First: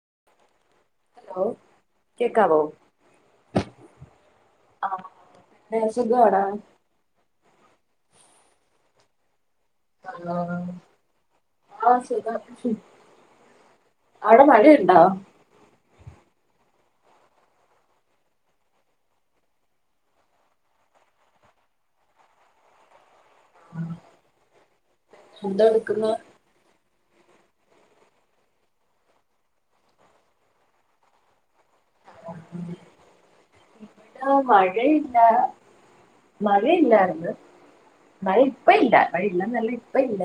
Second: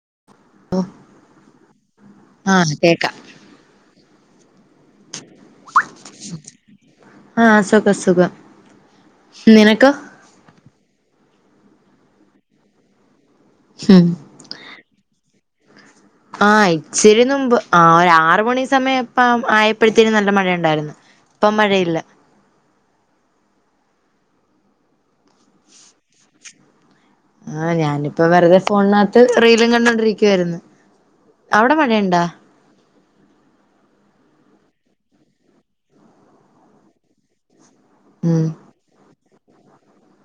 [unintelligible] Hello കേക്കാവോ ആഹ് കേക്കാം ആ പിന്നെ സുഖാടാ ആ സുഖം സുഖം നിനക്കോ ഉം [inaudible] അവടെ മഴയുണ്ടോ ആ ഇച്ചിരി നുമ്പ് ആ ഒരാറുമണി സമയംപ്പം ആയപ്പഴുത്തെന് നല്ല മഴ ഉണ്ടാര്ന്ന് ഇപ്പം മഴയില്ല എന്താ എടുക്കുന്നെ ആ ഞാനിപ്പോ വെറുതെ ഫോണിനാത്ത് റീലും കണ്ടോണ്ടിരിക്കുവായിരുന്നു അവിടെ മഴയുണ്ടോ മഴയില്ല മഴയില്ലായിരുന്നു മഴ ഉം ഇപ്പയില്ല മഴയില്ലന്നല്ല ഇപ്പ ഇല്ല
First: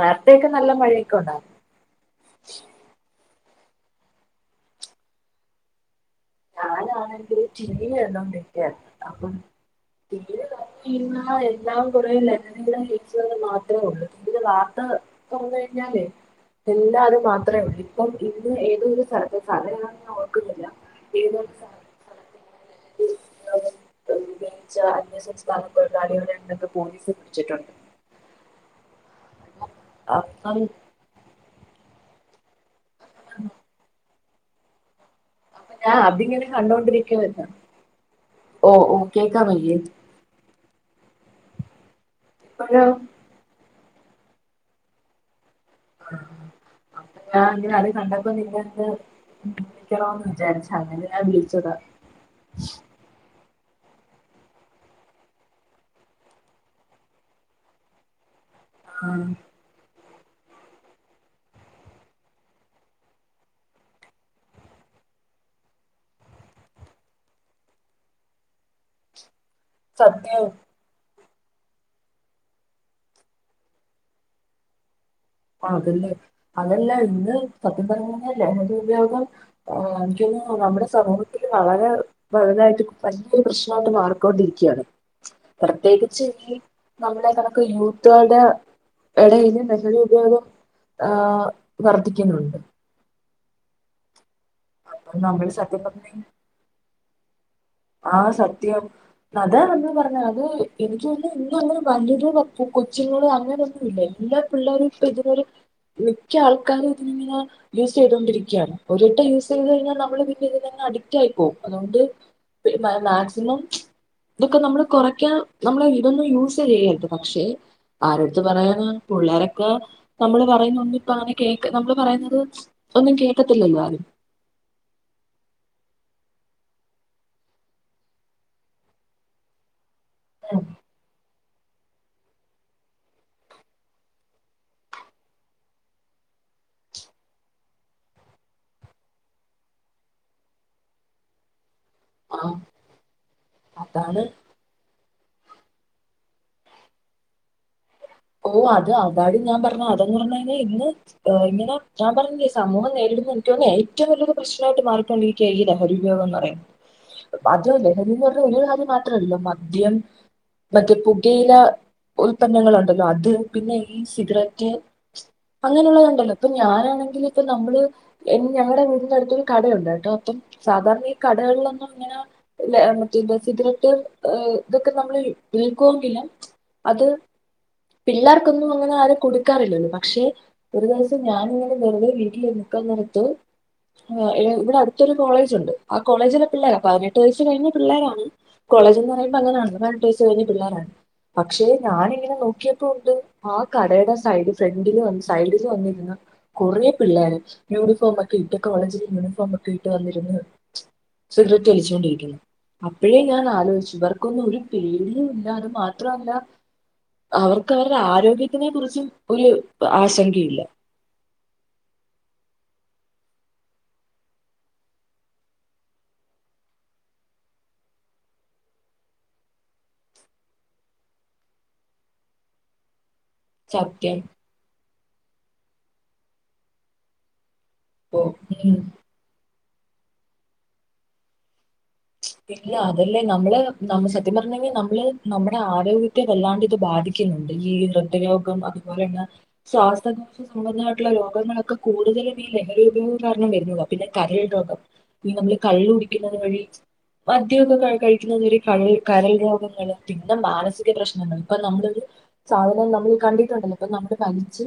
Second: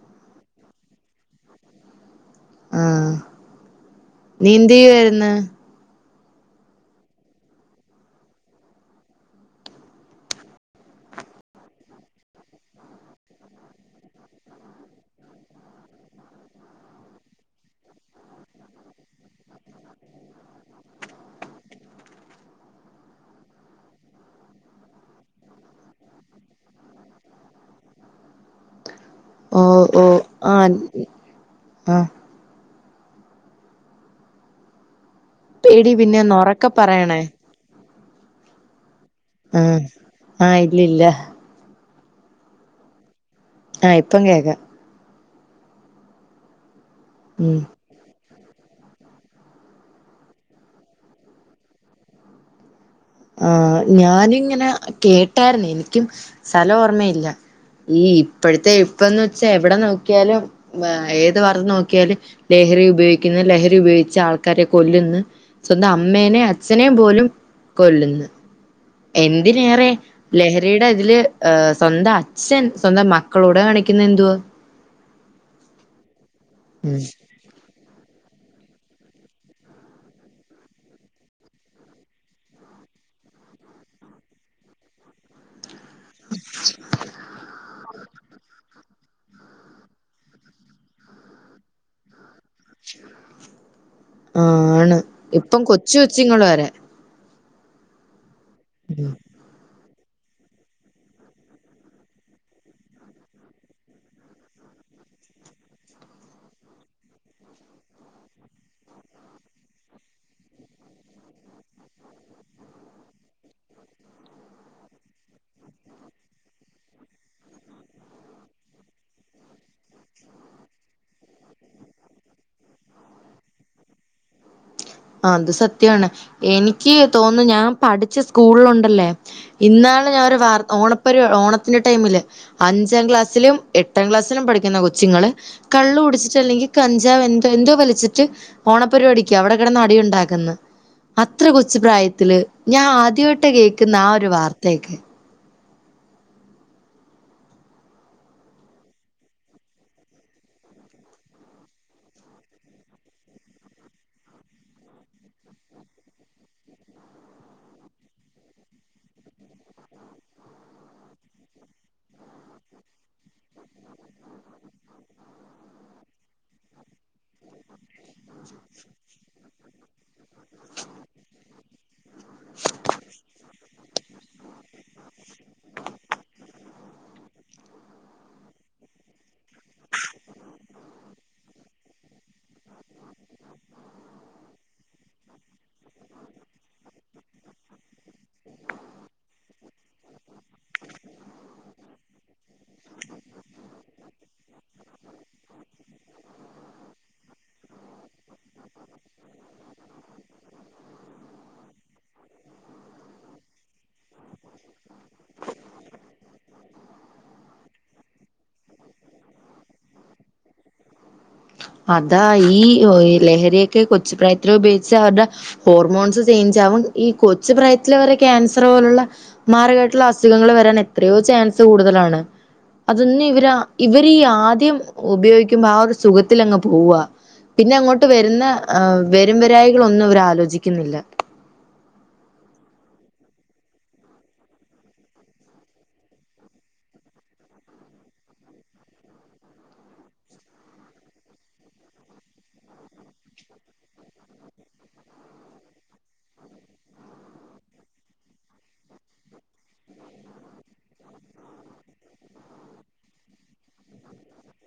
രാത്രിയൊക്കെ നല്ല മഴയൊക്കെ ഉണ്ടായിരുന്നു ആ നീ എന്ത്‌ ചെയ്യുവായിരുന്നു ഞാനാണെങ്കില് ടീവി കണ്ടോണ്ടിരിക്കായിരുന്നു അപ്പം ടിവി കണ്ടോണ്ട് - [unintelligible] എല്ലാം കുറേ ലഹരികളിള് കഴിച്ചെന്ന് മാത്രേയുള്ളൂ പിന്നെ വാർത്ത [inaudible] എല്ലാവരും മാത്രേ ഉള്ളു ഇപ്പം ഇന്ന് ഏതോരു സ്ഥലത്ത്ക്കാണ് ഞാൻ ഓർക്കുന്നില്ല [inaudible] ഉപോഗിച്ച അന്യസംസ്ഥാനത്തൊഴിലാളികളുടെ അടുത്ത് ന്ന് പോലീസ് പിടിച്ചിട്ടുണ്ട് ഓ ഓ ആ അപ്പം ആ ആണോ അപ്പൊ എടി ഞാൻ പിന്നെ അതിങ്ങനെ ഒന്നുറക്കെ പറയണേ കണ്ടൊണ്ടിരിക്കായിരുന്നു ഓ ഓ കേക്കാ വയ്യേ ലില്ല ആലോ ആ ഇപ്പം കേക്ക ആ അപ്പം ഞാൻ ഉം ഇങ്ങനെ അത് കണ്ട അപ്പൊ നിങ്ങ എന്ത് വിളിക്കണൊന്ന് വിചാരിച്ച അങ്ങനെ ഞാൻ വിളിച്ചതാ ആ ഞാനിങ്ങനെ കേട്ടായിരുന്നു എനിക്കും സ്ഥലം ഓർമ്മയില്ല ഈ ഇപ്പോഴത്തെ ആ ഇപ്പന്ന് വെച്ചാൽ എവിടെ നോ ക്കിയാലും ഏത് ഭാഗത്തു നോക്കിയാലും ലഹരി ഉപയോഗിക്കുന്ന ലഹരി ഉപയോഗിച്ച ആൾക്കാരെ കൊല്ലുന്ന് സ്വന്തം അമ്മേനേം അച്ചനേം പോലും കൊല്ലുന്നു എന്തിനേറെ സത്യം ലഹരിയുടെതില് ഏ സ്വന്തം അച്ഛൻ സ്വന്തം മക്കളോടെ കാണിക്കുന്ന എന്തുവാ ആഹ് അതല്ലേ അതല്ല ഇന്ന് സത്യം പറഞ്ഞ ലഹരി ഉപയോഗം ആഹ് എനിക്ക് തോന്നുന്നു നമ്മുടെ സമൂഹത്തിൽ വളരെ വലുതായിട്ട് വല്യ പ്രശ്നായിട്ട് മാറിക്കൊണ്ടിരിക്കയാണ്. പ്രത്യേകിച്ച് നമ്മളെ കണക്കു യൂത്തുകളുടെ ഇടയിൽ നല്ലൊരു ഉപയോഗം ആ വർധിക്കുന്നുണ്ട് ആണ് നമ്മൾ ഇപ്പം സത്യം കൊച്ചു കൊച്ചുങ്ങള് വരെ ആ സത്യം ഉം അതാ നമ്മള് പറ അത് എനിക്ക് തോന്നുന്നു ഇന്നങ്ങനെ വലിയൊരു കൊച്ചുങ്ങൾ അങ്ങനെയൊന്നും ഇല്ല എല്ലാ പിള്ളേർ ഇതുവെറും മിക്ക ആൾക്കാരും ഇതിങ്ങനെ യൂസ് ചെയ്തൊണ്ടിരിക്കുകയാണ് ഒരിട്ടം യൂസ് ചെയ്ത് കഴിഞ്ഞാൽ പിന്നെ നമ്മള് പിന്നെ ഇതിനെ അഡിക്റ്റ് ആയി പോകും അതുകൊണ്ട് മാക്സിമം ഇതൊക്കെ നമ്മള് കൊറക്കാ നമ്മള് ഇതൊന്നും യൂസ് ചെയ്യരുത് പക്ഷെ ആരെടുത്ത് പറയാന പിള്ളേരൊക്കെ നമ്മള് പറയുന്ന ഒന്നും ഇപ്പ അങ്ങനെ കേക്ക നമ്മള് പറയുന്നത് ഒന്നും കേട്ടത്തില്ലല്ലോ ആരും അത് സത്യാണ് എനിക്ക് തോന്നുന്നു ഞാൻ പഠിച്ച സ്കൂളിലുണ്ടല്ലേ ഇന്നാ ഞാനൊരു വാർത്ത ഓണ പരിപാടി ഓണ ത് ന്റെ ടൈമില് അഞ്ചാം ക്ലാസിലും എട്ടാം ക്ലാസിലും പഠിക്കുന്ന കൊചുങ്ങൾ കള്ളു കുടിച്ചിട്ടല്ലെങ്കില് ഈ കഞ്ചാവ് എന്ത് എന്തോ വലിച്ചിട്ട് ഓണപരിപാടിക്ക് അവിടെ കിടന്ന് അടി ഉണ്ടാക്ക് ന്ന് അത്ര കൊച് കൊച്ചുപ്രായത്തില് ആഹ് ഞാൻ ആദ്യായിട്ട കേൾക്കുന്നെ ആ അതാണ് ഒരു വാർത്തയൊക്കെ ഓഹ് അത് അതാടി ഞാൻ പറഞ്ഞ അതെന്നു പറഞ്ഞാലേ ഇന്ന് ഇങ്ങനെ ഞാൻ പറഞ്ഞില്ലേ സമൂഹം നേരിട എനിക്കൊന്നെ ഏറ്റവും വലിയൊരുപ്രശ്നായിട്ട് മാറിക്കൊണ്ടിരിക്കയ ഈ ലഹരി ഉപയോഗെന്നറിയുന്നേ അത് ലഹരി എന്ന് പറഞ്ഞ ഒരു കാര്യം മാത്രമല്ലലൊ മദ്യം മറ്റ് പുകയില ഉൽപന്നങ്ങളു ല്ലോ അത് പിന്നെ ഈ സിഗരറ്റ് അങ്ങനെയള്ളതുണ്ടല്ലോ ഇപ്പൊ ഞാനാണെങ്കിൽ ഇപ്പൊ നമ്മള് ഞങ്ങളടെ വീടിന്റെയടുത്തൊരു കടയുണ്ട് കേട്ടോ അപ്പം സാധാരണ ഈ കടകളിലൊന്നും ഇങ്ങനെ മറ്റേ ഇ [inaudible] ഏ ഇതൊക്കെ നമ്മൾ വിൽക്കുമെങ്കിലും അത് പിള്ളേർക്കൊന്നും അങ്ങനെ ആരും കൊടുക്കാറില്ലല്ലോ പക്ഷെ ഒരു ദിവസം ഞാാനിങ്ങനെ വെറുതെ വീട്ടിൽ നിക്കാ നിർത്തു ആ ഇവിടെ അടുത്തൊരു കോളേജ് ഉണ്ട് ആ കോളേജിലെ പിള്ളേർ പതിനെട്ട് വയസ് കഴിഞ്ഞ പിള്ളേരാണ് കോളേജ്ന്ന് പറയുമ്പോ അങ്ങനെയാണ്ട് പതിനെട്ടു വയസ് കഴിഞ്ഞ പിള്ളേരാണ് പക്ഷെ ഞാനിങ്ങനെ നോക്കിയ ഉണ്ട് ആ കടയുടെ സൈഡ് ഫ്രണ്ടില് സൈഡില് വന്നിരുന്നു കൊറെ പിള്ളേര് യൂണിഫോമൊക്കെ ഇട്ട് കോളേജിൽ യൂണിഫോമൊക്കെ ഇട്ട് വന്നിരുന്നു സിഗരറ്റ് വലിച്ചുകൊണ്ടിരിക്കുന്നു അപ്പോഴേ ഞാൻ ആലോചിച്ചു ഇവർ ന്നും ഒരു പേടിയു ഇല്ലാ അത് മാത്രല്ല അവർ വർക്കു അവരുടെ ആരോഗ്യത്തിനെ കുറിച്ചും ഒരു ആശങ്കയില്ല അതാ ഈ ലഹരിയൊക്കെ കൊച്ചു പ്രായത്തില് ഉപയോഗിച്ച അവരുടെ ഹോർമോൺസ് ചേഞ്ച് ആവും ഈ കൊച്ചു പ്രായത്തിൽ വരെ ക്യാൻസർ പോലുള്ള മാരക മായിട്ടുള്ള അസുഖങ്ങൾ വരാൻ എത്രയോ ചാൻസ് കൂടു കൂടുതലാണ് [inaudible] തൊന്ന് ഇവർ ഇവര് സത്യം. ആദ്യം ഉപയോഗിക്കുമ്പോ ആ ഒരു സുഖത്തിലങ്ങു പോവുവാ പിന്നെ അങ്ങോട്ട് ഓ വരുന്ന ഉം. വരും വരായികളൊന്നും അവർ ആലോചിക്കുന്നില്ല. ഇല്ല അതല്ലേ നമ്മള് നമ്മ സത്യം പറഞ്ഞെങ്കി നമ്മള് നമ്മ്ടെ ആരോഗ്യത്തെ വല്ലാണ്ട്ത് ബാധിക്കുന്നുണ്ട് ഈ ഹൃദരോഗം അതുപോലെള്ള ശ്വാസകോശ സംബന്ധായിട്ടുള്ള രോഗങ്ങളൊക്കെ കൂടുതലും [unintelligible] ലഹരിപയോഗം കാരണം വരുന്നതാ പിന്നെ കരൾ രോഗം ഈ നമ്മള് കള്ള് കുടിക്കുന്നത് വഴി മദ്യക്കെ കഴി കഴിക്കുന്നവര് കള് കരൾ രോഗങ്ങള് പിന്നെ മാനസിക പ്രശ്നങ്ങൾ ഇപ്പ നമ്മള് സാധനം നമ്മള് കണ്ടിട്ടുണ്ടല്ലോ പൊ നമ്മള് വലിച്ച്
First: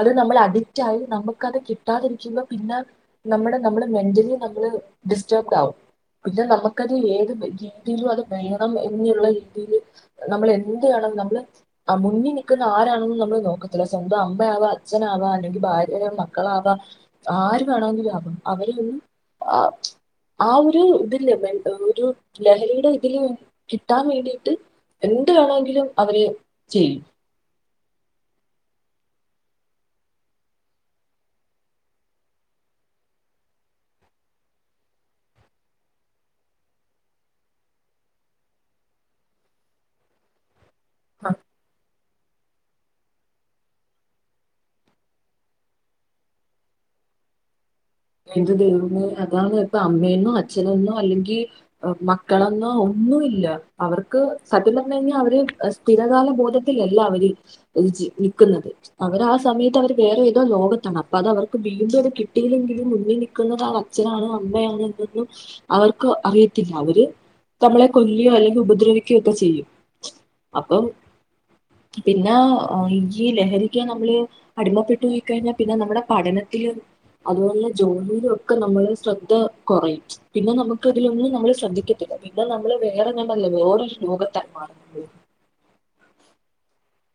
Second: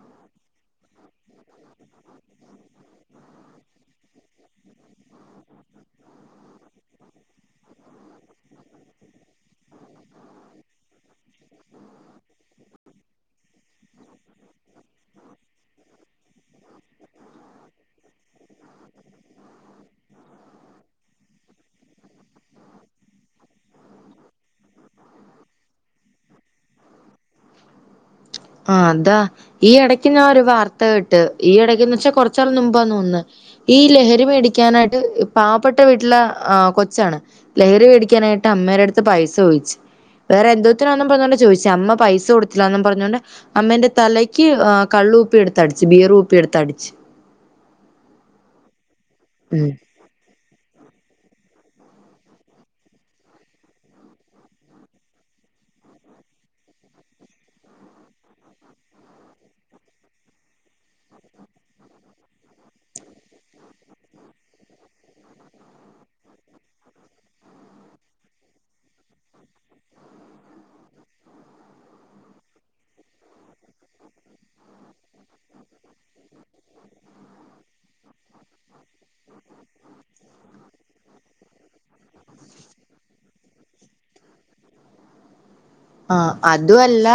അത് നമ്മള് അഡിറ്റായി നമുക്കത് കിട്ടാതിരിക്ക്പോ പിന്നെ നമ്മള് നമ്മള് മെന്റലി നമ്മള് ഡിസ്റ്റർബ്ഡാകും പിന്നെ നമ്മക്കത് ഏത് രീതിയിലും അത് വേണം എന്നുള്ള രീതിയില് നമ്മൾ എന്ത് വേണം നമ്മള് അമുന്നിനിക്കുന്ന ആരാണെന്ന് നമ്മള് നോക്കത്തില്ല സ്വന്തം അമ്മയാവോ അച്ഛനാവോ അല്ലെങ്കിൽ ഭാര്യനെ മക്കളാവാം ആര് വേണങ്കിലാവാം അവരൊന്നും ആ ആ ഒര് ഇതില്ലേ ബൻ ഒരു ലഹരിയുടെ ഇതില് കിട്ടാവേണ്ടീട്ട് എന്ത് വേണങ്കിലും അവര് ചെയ്യും ആ അതാ ഈ എടക്ക് ഞാഒരു വാർത്ത കേട്ട് ഈ എടക്ക്ന്നെവ്ച്ചാ കൊറ്ച്ചൻനുമ്പാ തോന്ന്ന്ന് ഈ ലഹരി മേടിക്കാനായിട്ട് പാപ്പെട്ട വീട്ടിലെ ആ കൊച്ചാണ് ലഹരി മേടിക്കാനായി ട്ടമ്മയെൻ്റെട്ത്ത് പൈസോയ്ച്ച് വേറെ എന്തോത്തിനാണന്നും പറഞ്ഞോണ്ട് ചോദിച്ച് അമ്മ പൈസ കൊടുത്തിലാന്നും പറഞ്ഞോണ്ട് അമ്മേന്റെ തലയ്ക്ക് കള്ള് കുപ്പിടുത്തടിച്ചു ബീ എന്ത് ദുൽമ് അതാണ് പ്പ അമ്മേനോ അച്ഛനന്നോ അല്ലെങ്കി മക്കളെന്നോ ഒന്നുംല്ല അവർക്ക് സത്യംപറഞഴിഞ്ഞാൽ അവര് സ്ഥിരകാല ബോധത്തി ലല്ല അവര് ഇജി നിക്കുന്നത് അവരാ ആസമയത്ത് അവര് വേറെ ഏതോ ലോകത്താണ് അപ്പൊതവർക്ക് വി ണ്ടത് കിട്ടയില്ലങ്കി ത് മുന്നിൽ നിക്കുന്നത് ആ അച്ഛനാണോ അമ്മയാണോ എന്നൊന്നും അവർക്ക് അറിയത്തില്ല അവര് തമ്മളെ കൊല്ലിയോ അല്ലെങ്കി ഉപദ്രവിക്കോക്കെ ചെയ്യും അപ്പം പിന്നെ ഈയ്യ് ലഹരിക്ക് നമ്മള് അടിമപ്പെട്ടു പോയിക്കഴിഞ്ഞാ പിന്നെ നമ്മുടെ പഠനത് തിലും അതുകൊണ്ട് ജോലിയിലൊക്കെ നമ്മള് ശ്രദ്ധ കൊറയും പിന്നെ നമ്മക്ക്തിലൊന്നും നമ്മൾ ശ്രദ്ധിക്കത്തില്ല പിന്നെ നമ്മള് വേറെ ഞാപറഞ്ഞിലേ വേറെരുലോകത്തായി മാറുംമ്മള് ആ അതുഅല്ല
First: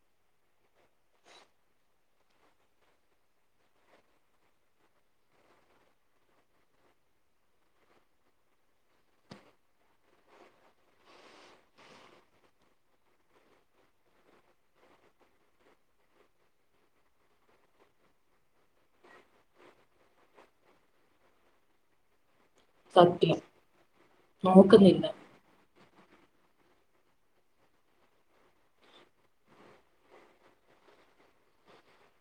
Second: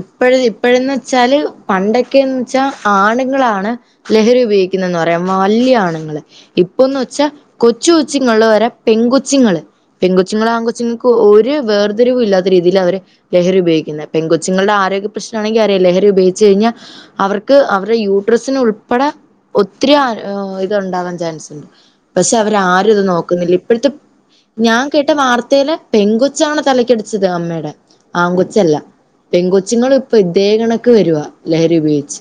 ഇപ്പോഴ് ഇപ്പോഴെന്നെച്ചാല് പണ്ടൊക്കെന്ച്ചാ ആണുങ്ങളാണ് ലഹരി ഉപയോഗിക് ന്നന്ന്പറയാ വല്യയാണുങ്ങള് ഇപ്പന്ന്ച്ചാ കൊച്ചുച്ചുങ്ങള് രെ പെൺകൊച്ചുങ്ങള് പെൺകൊച്ചുങ്ങള് ആൺകൊച്ചുങ്ങക്ക് ഒരു വേറ്തിരുവില്ലാത്ത രീതി ഇതിൽ അവര് ലഹരി ഉപയോഗിക്കുന്നെ പെൺകൊച്ചുങ്ങളുടെ ആരോഗ്യ പ്രശ്നാണെങ്കിൽ അറിയ ലഹരി ഉപയോഗിച്ചഴിഞ്ഞാ അവർക്ക് അവരെ യൂട്രസിന് ഉൾപ്പെടെ ഒത്തിരി ആരോ ഇത്ണ്ടാവാൻ ചാൻസ്ണ്ട് ബ്രസ് അവരാരുത് സത്യം നോക്കുന്നില്ല ഇപ്പോഴ്ത്തെ ഞാൻ നോക്കുന്നില്ല കേട്ട വാർത് പെങ്കൊച്ചാണ് തലക്കടിച്ചത് അമ്മേ ടെ ആങ്കൊച്ചല്ല പെങ്കൊച്ചുങ്ങളും ഇപ്പ ഇതേ കണക്ക് വരുവാ ലഹരി ഉപയോഗിച്ച്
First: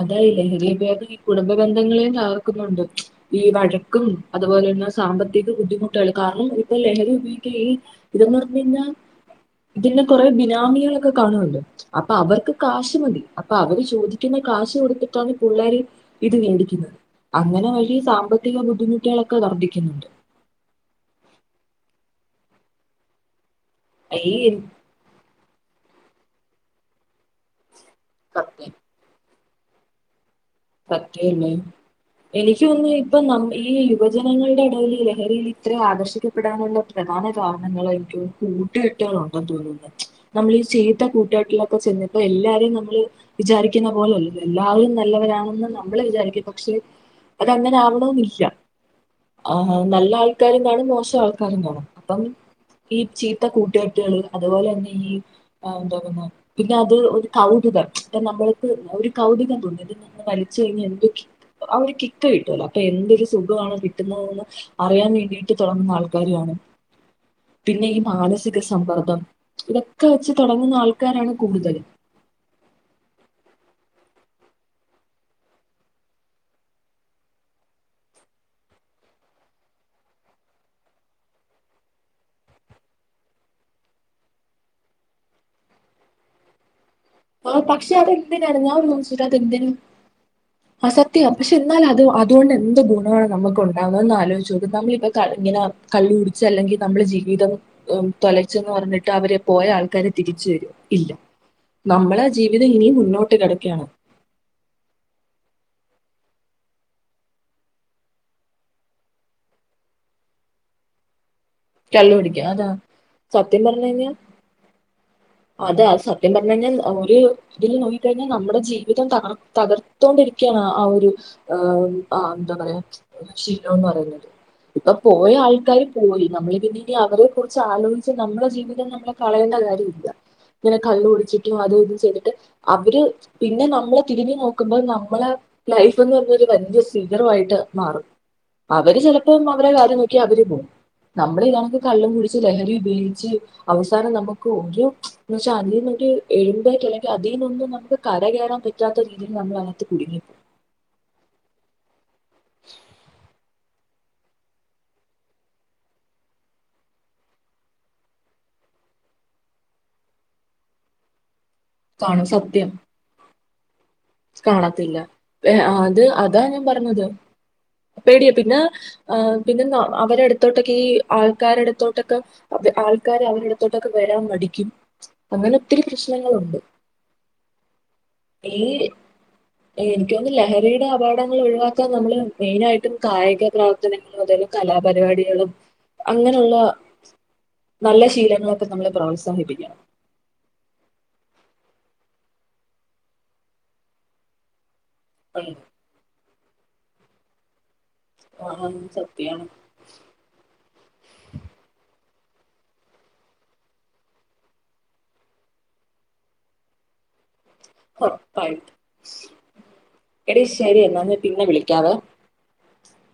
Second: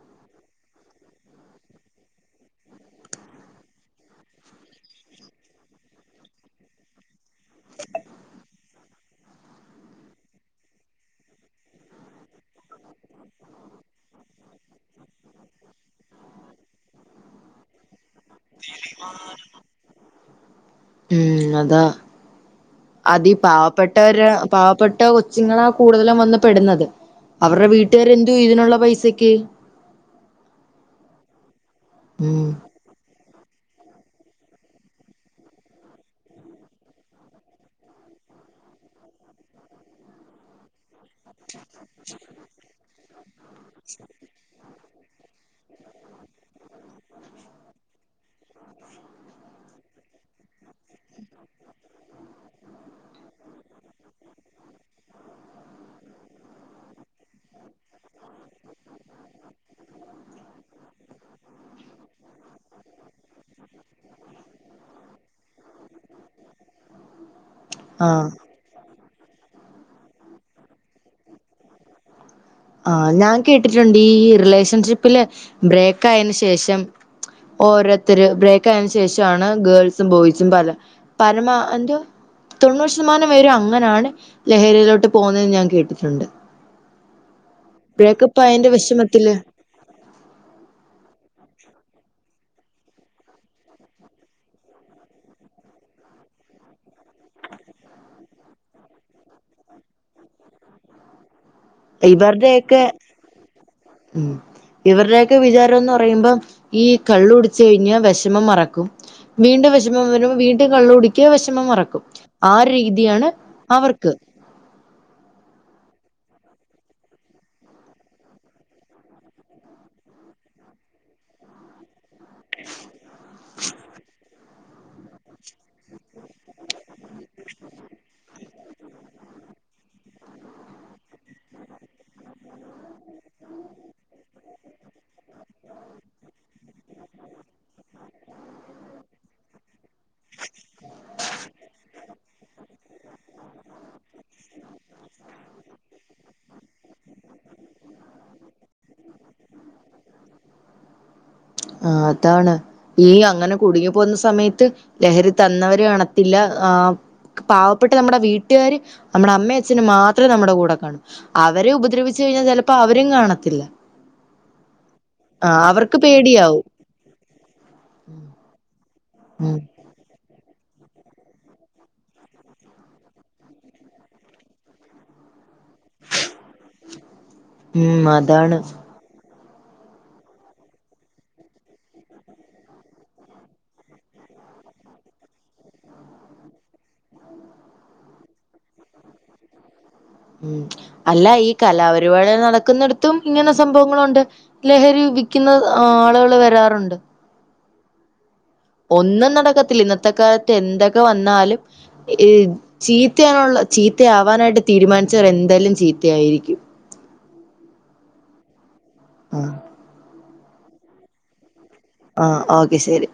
അതായി ലഹരിഭയോഗം ഈ കുടുംബബന്ധങ്ങളെയും തകർക്കുന്നുണ്ട് ഈ വഴക്കും അതുപോലെ ന്നെ സാമ്പത്തിക ബുദ്ധിമുട്ടേള് കാരണം ഇപ്പോലഹരി ഉപയോഗിക്കുക ഈ ഇതുംനടന്നഴിഞ്ഞാ ഇതിൻ്റെ കൊറേ ബിനാമികളൊക്കെ കാണുണ്ട് അപ്പൊ അവർക്ക് കാശ്മതി അപ്പൊ അവര് ചോദി ക്കുന്ന കാശ് കൊടുത്തിട്ടാണ് പുള്ളാര് ഇത് വേടിക്കുന്നെ അങ്ങനെ വലിയ സാ മ്പത്തിക ബുദ്ധിമുട്ടുകളൊക്കെ വർദ്ധിക്കുന്നുണ്ട് ഉം അതാ അതീ പാവപ്പെട്ടവരെ ഈ പാവപ്പെട്ട കൊച്ചുങ്ങളെ കൂടുതലുംവന്ന്പെടുന്നത് അവര്ടെ വീട്ടുകർ സത്യം എന്തുതിനുള്ള പൈസക്ക് സത്യാല്ലേ ഉം എനിക്ക്തോനുന്നു ഇപ്പൊ നമ് ഈ യുവജനങ്ങളുടെ ഇടയിൽ ഈലഹരിയിലിത്ര ആകർഷിക്കപ്പെടാനുള്ള പ്രധാന കാരണങ്ങളായിരിക്കും കൂട്ട്കെട്ട് ട്ടാണ് തോന്നുന്ന് നമ്മളീചീത്ത കൂട്ടുകെട്ടുള്ള കുട്ടി പോ ചെന്നപ്പോ എല്ലാരെയും നമ്മള് വിചാരിക്കുന്ന പോലെല്ലാവരും നല്ലവരാണ് ന്ന് നമ്മളെ വിചാരിക്കും പക്ഷെ അത് അങ്ങനെ ആവണംന്നില്ല ആ നല്ല ആൾക്കാരുംകാണും മോശം ആൾക്കാരും കാണൂം അപ്പം ഈ ചീത്ത കൂട്ടുകെട്ട്കള് അതുപോലെന്നെ ഈ ആ എന്താ പിന്നെ ഇകാ [unintelligible] കാരണമ്മൾക്ക് ഒരു കൗതുകംതോന്നും എന്തെന്ന് വലിച്ചൈഞ്ഞാ എന്ത് അതൊര് കിിക് കിട്ടുവല്ലോ അപ്പൊ എന്തൊരു സുഖമാണ് കിട്ടുന്നതന്ന് അറിയാൻ വേണ്ടിട്ട് തുടങ്ങുന്ന ആൾക്കാര് കാണും ആൾക്കാരാണ് പിന്നെ ഈ ആഹ്. മാനസിക സമ്മർദ്ദം ഇതൊക്കെ വെച്ച് തുടങ്ങുന്ന ആൾക്കാരാണ് കൂടുതൽ ആ ഞാൻ കേട്ടിട്ടുണ്ട് ഈ റിലേഷൻഷിപ്പില് ബ്രേക്ക് ആയന് ശേഷം ഓരോരുത്തര് ബ്രേക്ക് ആയന് ശേഷ ആണ് ഗേൾസും ബോയ്സും പല പരമാ എന്തോ തൊണ്ണൂറ് ശതമാനം പേരു അങ്ങനാണ് ലഹരിയിലോട്ട് പോകുന്നെന്ന് ഞാൻ കേട്ടിട്ടുണ്ട് ആ പക്ഷെ ബ്രേക്കപ്പ് ആയതിന്റെ അതെന്തിനായിരുന്നു [inaudible] വിഷമത്തില് അതെന്തിനും അത് സത്യംപക്ഷെ എന്നാ അത് അതുകൊണ്ട് എന്ത് ഗുണമാണ് നമുക്ക് ഉണ്ടാവുന്നതന്ന് ആലോചിച്ച നോക്ക് നമ്മളിപ്പ ഇങ്ങനെ കള്ളുകുടിച്ച അല്ലെങ്കിൽ നമ്മുടെ ജീവിതം തൊലച്ചന്ന് പറഞ്ഞിട്ട് അവരെ പോയ ആൾക്കാര് തിരിച്ച വരോ ഇല്ല നമ്മള ആ ജീവിതം ഇവരുടെയൊക്കെ ഇനിയും മുന്നോട്ട് കിടക്കുകയാണ് ഉം ഇവരുടെയൊക്കെ വിചാരംന്ന് പറയുമ്പോം ഈ കള്ളുടിച്ച കഴിഞ്ഞ വിഷമം മറക്കും വീണ്ടും വിഷമം വരുമ്പം വീണ്ടും കള്ളള് കുടിക്കാം വിഷമം മറക്കും കള്ള് കുടിക്കുക. ആ അതാ രീതിയാണ് സത്യം പറഞ്ഞു അവർക്ക് കഴിഞ്ഞാൽ അതാ സത്യം സത്യംപറഞ്ഞു കഴിഞ്ഞാൽ ഒരു ഇതിൽ നോക്കികഴിഞ്ഞാൽ നമ്മുടെ ജീവിതം തർ തകർത്തോണ്ടിരിക്കുകയാണ് ആ ഒരു ആ ആ എന്താ പറയാ ശീലംന്ന് പറയുന്നത് ഇപ്പൊ പോയ ആൾക്കാര് പോയി നമ്മളിപ്പോ ഇനി അവരെ കുറിച്ച് ആലോചിച്ച് നമ്മുടെ ജീവിതം നമ്മളെ കളയേണ്ട കാര്യം ഇല്ല ഇങ്ങനെ കള്ളു കുടിച്ചിട്ടും അതും ഇതും ചെയ്തിട്ട് അവര് പിന്നെ നമ്മളെ തിരിഞ്ഞു നോക്കുമ്പോൾ നമ്മളെ ലൈഫ് എന്ന് പറഞ്ഞ ഒരു വലിയ ശിഖരമായിട്ട് മാറും അവര് ചിലപ്പോ അവരെ കാര്യം നോക്കി അവര് പോകും നമ്മള ഇതണക്ക് കള്ളും കുടിിച്ചച്ച് ലഹരി ഉപയോഗിച്ച് അവസാനം നമുക്ക് ഒരുോ എന്ന്ച്ച അ ഒരു എഴുമ്പേറ്റ മില്ല അല്ലെങ്കിൽ അതിൽ നിന്നൊന്നും നമുക്ക് കര കയറാൻ പറ്റാത്ത രീതിൽ നമ്മൾ അതിനകത്ത് കുടുങ്ങിപ്പോും [unintelligible] ആ അതാണ് ഈ അങ്ങനെ കുടുങ്ങി പോകുന്ന സമയത്ത് ലഹരി തന്നവര് കാണത്തില്ല ആ പാവപ്പെട്ട നമ്മുടെ വീട്ടുകാര് നമ്മുടെ അമ്മേ അച്ഛന്ും മാത്രേ നമ്മുടെ കൂടെ കാണും അവരെ ഉപദ്രവിച്ചു കാണും കഴിഞ്ഞാൽ സത്യം ചിലപ്പോ അവരും കാണത്തില്ല കാണത്തില്ല ആ ഏ അവർക്ക് അത് അതാ ഞാൻ പേടിയാവും. പറഞ്ഞത് പേടിയാ പിന്നെ ആ് ഉം പിന്നെ അവരെടുത്ത് ത്തോട്ടൊക്കെ ഈ ആൾക്കാരുടുത്തോട്ടൊക്കെ ആൾക്കാര് അവരുടെ അടുത്തോട്ടൊക്കെ വരാൻ മഠിക്കും അങ്ങനെ ഒത്തിരി പ്രശ്നങ്ങളുണ്ട് ഉം അതാണ് ഈ [unintelligible] എനിക്ക് തോന്നുന്നു ലഹരിയുടെ അപകടങ്ങൾ ഒഴിവാക്കാൻ നമ്മള് മെയിൻ ആായിട്ടും കായിക പ്രവർത്തനങ്ങൾ പ്രവർത്തനങ്ങളും അതായല കല പരിപാടികളും അങ്ങനെയുള്ള നല്ല ശീലങ്ങളൊക്കെ നമ്മളെ പ്രോത്സാഹിപ്പിക്കണം ഉം അല്ല ഈ കലാപരിപാടി നടക്കുന്നിടത്തും ഇങ്ങനെ സംഭവങ്ങളുണ്ട് ലഹരി വിക്കുന്ന ആളുകള് വരാറുണ്ട് സത്യമാണ് ഒന്നുനടക്കത്തില്ല ഇന്നത്തെ കാലത്ത് എന്തൊക്കെ വന്നാലും ചീത്തയാനുള്ള ചീത്തയാവാനായിട്ട് തീരുമാനിച്ചവരെ എന്തായാലും ചീത്തയായിരിക്കും ഉറപ്പായിട്ടും ആഹ് എട ശരി എന്നാന്ന് പിന്നെ വിളിക്കാം ആഹ ഓക്കെ ശരി